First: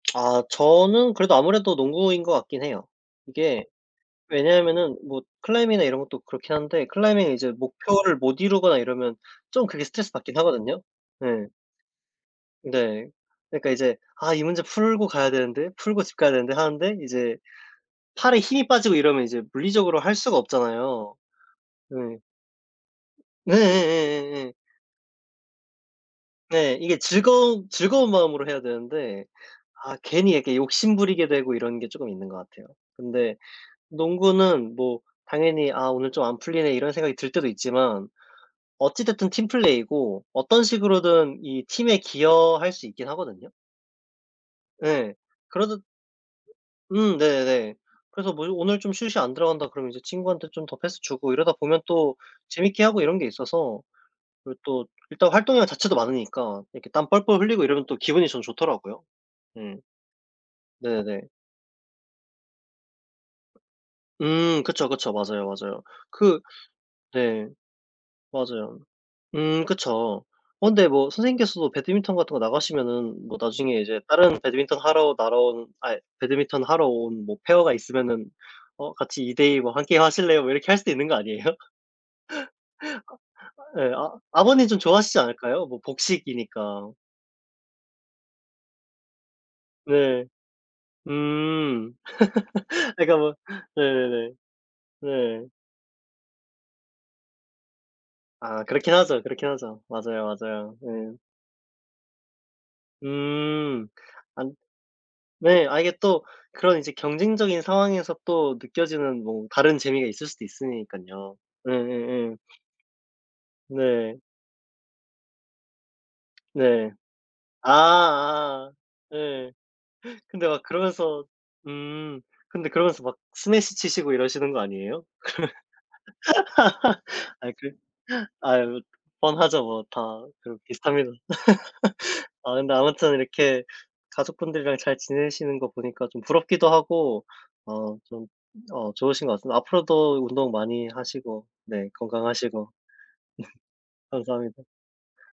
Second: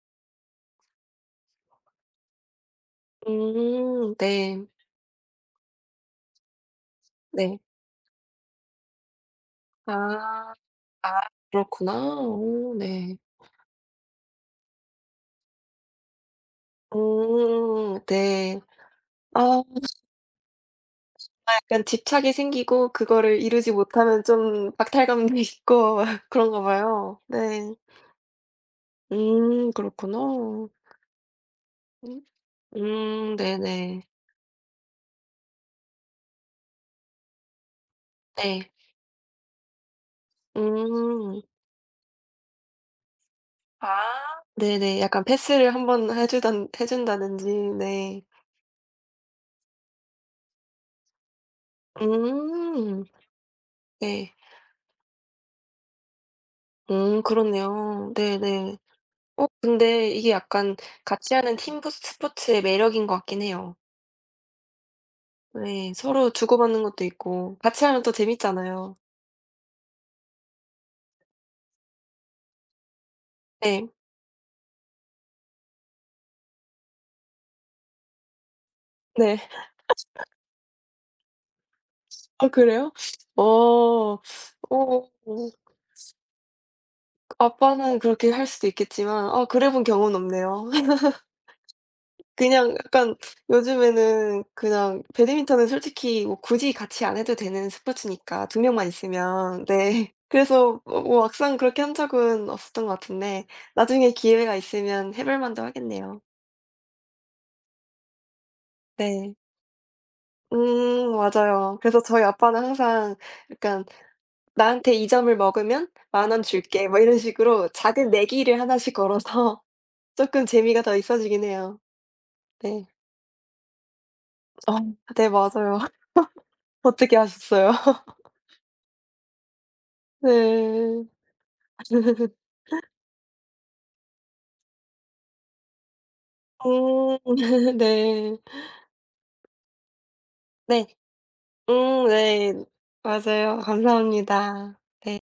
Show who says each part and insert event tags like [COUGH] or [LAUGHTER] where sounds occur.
Speaker 1: 아. 저는 그래도 아무래도 농구인 것 같긴 해요. 이게
Speaker 2: 음. 네.
Speaker 1: 왜냐하면은 뭐 클라이밍이나 이런 것도 그렇긴 한데 클라이밍이 이제
Speaker 2: 네.
Speaker 1: 목표를 못 이루거나 이러면 좀 그게 스트레스 받긴
Speaker 2: 아.
Speaker 1: 하거든요?
Speaker 2: 아.
Speaker 1: 예.
Speaker 2: 그렇구나. 오
Speaker 1: 네.
Speaker 2: 네.
Speaker 1: 그러니까 이제 '아 이 문제 풀고 가야 되는데. 풀고 집 가야 되는데.' 하는데 이제
Speaker 2: 오.
Speaker 1: 팔에
Speaker 2: 네.
Speaker 1: 힘이 빠지고 이러면 이제
Speaker 2: 아.
Speaker 1: 물리적으로 할 수가 없잖아요.
Speaker 2: 아 약간
Speaker 1: 네.
Speaker 2: 집착이 생기고 그거를 이루지 못하면
Speaker 1: 네예예예예.
Speaker 2: 좀 박탈감이 있고 그런가
Speaker 1: 네. 이게
Speaker 2: 봐요.
Speaker 1: 즐거운
Speaker 2: 네.
Speaker 1: 즐거운 마음으로 해야 되는데
Speaker 2: 음.
Speaker 1: 아
Speaker 2: 그렇구나.
Speaker 1: 괜히 이렇게 욕심 부리게 되고 이런 게 쪼금
Speaker 2: 음?
Speaker 1: 있는 것 같아요.
Speaker 2: 음.
Speaker 1: 근데
Speaker 2: 네네.
Speaker 1: 농구는 뭐 당연히 '아 오늘 좀 안 풀리네.' 이런 생각이 들 때도 있지만
Speaker 2: 네.
Speaker 1: 어찌 됐든 팀플레이고 어떤 식으로든
Speaker 2: 음.
Speaker 1: 이 팀에 기여할 수 있긴 하거든요.
Speaker 2: 아. 네네.
Speaker 1: 예.
Speaker 2: 약간 패스를
Speaker 1: 그래도
Speaker 2: 1 번 해 주든 해
Speaker 1: 음.
Speaker 2: 준다든지
Speaker 1: 네네.
Speaker 2: 네.
Speaker 1: 그래서 뭐 오늘 좀 슛이 안 들어간다 그러면 이제 친구한테 좀 더 패스 주고 이러다 보면 또 재밌게 하고
Speaker 2: 음.
Speaker 1: 이런 게 있어서
Speaker 2: 네.
Speaker 1: 그리고 또 일단 활동량 자체도 많으니까 이렇게 땀
Speaker 2: 음.
Speaker 1: 뻘뻘 흘리고 이러면 또
Speaker 2: 그렇네요.
Speaker 1: 기분이 전
Speaker 2: 네네.
Speaker 1: 좋더라고요.
Speaker 2: 어
Speaker 1: 음.
Speaker 2: 근데 이게 약간
Speaker 1: 네네.
Speaker 2: 같이 하는 팀부 스포츠의 매력인 것 같긴 해요.
Speaker 1: 음. 그쵸, 그쵸. 맞아요, 맞아요.
Speaker 2: 네. 서로
Speaker 1: 그
Speaker 2: 주고받는 것도
Speaker 1: 네.
Speaker 2: 있고 같이 하면 또
Speaker 1: 맞아요.
Speaker 2: 재밌잖아요.
Speaker 1: 음 그쵸. 어 근데 뭐 선생님께서도 배드민턴 같은 거 나가시면은 뭐 나중에
Speaker 2: 예.
Speaker 1: 이제 다른 배드민턴 하러 날아온 아이 배드민턴 하러 온 뭐 페어가 있으면은 어 "같이 이
Speaker 2: 네.
Speaker 1: 대 이 뭐 1 게임
Speaker 2: [LAUGHS]
Speaker 1: 하실래요?" 뭐 이렇게 할 수도 있는 거 아니에요? [LAUGHS]
Speaker 2: 아 그래요? 어.
Speaker 1: 아 아 예 아
Speaker 2: 어
Speaker 1: 아버님 좀
Speaker 2: 어.
Speaker 1: 좋아하시지 않을까요? 뭐 복식이니까.
Speaker 2: 그 아빠는 그렇게 할 수도 있겠지만 아 그래 본 경우는
Speaker 1: 네.
Speaker 2: 없네요.
Speaker 1: 음.
Speaker 2: [LAUGHS] 그냥
Speaker 1: [LAUGHS] 아
Speaker 2: 약간
Speaker 1: 그러니까 뭐 네네네.
Speaker 2: 요즘에는 그냥
Speaker 1: 네.
Speaker 2: 배드민턴은 솔직히 뭐 굳이 같이 안 해도 되는 스포츠니까 2
Speaker 1: 아
Speaker 2: 명만
Speaker 1: 그렇긴 하죠, 그렇긴
Speaker 2: 있으면.
Speaker 1: 하죠.
Speaker 2: 네.
Speaker 1: 맞아요, 맞아요.
Speaker 2: 그래서 뭐
Speaker 1: 예.
Speaker 2: 뭐 막상 그렇게 한 적은 없었던 것 같은데
Speaker 1: 음.
Speaker 2: 나중에
Speaker 1: 아
Speaker 2: 기회가 있으면 해 볼 만도
Speaker 1: 네. 아 이게
Speaker 2: 하겠네요.
Speaker 1: 또 그런 이제 경쟁적인 상황에서 또 느껴지는
Speaker 2: 네.
Speaker 1: 뭐 다른 재미가 있을 수도
Speaker 2: 음.
Speaker 1: 있으니깐요.
Speaker 2: 맞아요. 그래서 저희
Speaker 1: 예예예.
Speaker 2: 아빠는 항상 약간
Speaker 1: 네.
Speaker 2: "나한테 2 점을 먹으면 10,000 원 줄게."
Speaker 1: 네.
Speaker 2: 뭐 이런 식으로 작은 내기를
Speaker 1: 아아아
Speaker 2: 하나씩
Speaker 1: 예.
Speaker 2: 걸어서 쪼끔
Speaker 1: 근데 막
Speaker 2: 재미가 더
Speaker 1: 그러면서
Speaker 2: 있어지긴 해요.
Speaker 1: 음 근데
Speaker 2: 네.
Speaker 1: 그러면서 막 스매시 치시고 이러시는 거
Speaker 2: 어.
Speaker 1: 아니에요? 그러면
Speaker 2: 네 맞아요. [LAUGHS]
Speaker 1: [LAUGHS]
Speaker 2: 어떻게
Speaker 1: 아이
Speaker 2: 아셨어요?
Speaker 1: 그
Speaker 2: [LAUGHS]
Speaker 1: 아이 뭐 뻔하죠 뭐. 다 그렇
Speaker 2: 네.
Speaker 1: 비슷합니다. [LAUGHS] 아 근데
Speaker 2: [LAUGHS]
Speaker 1: 아무튼 이렇게 가족분들이랑 잘 지내시는 거 보니까 좀 부럽기도
Speaker 2: 음.
Speaker 1: 하고
Speaker 2: [LAUGHS]
Speaker 1: 어 좀
Speaker 2: 네.
Speaker 1: 어 좋으신 것 같습니다. 앞으로도 운동
Speaker 2: 네.
Speaker 1: 많이 하시고 네
Speaker 2: 음 네.
Speaker 1: 건강하시고.
Speaker 2: 맞아요.
Speaker 1: [LAUGHS] 감사합니다.
Speaker 2: 감사합니다. 네.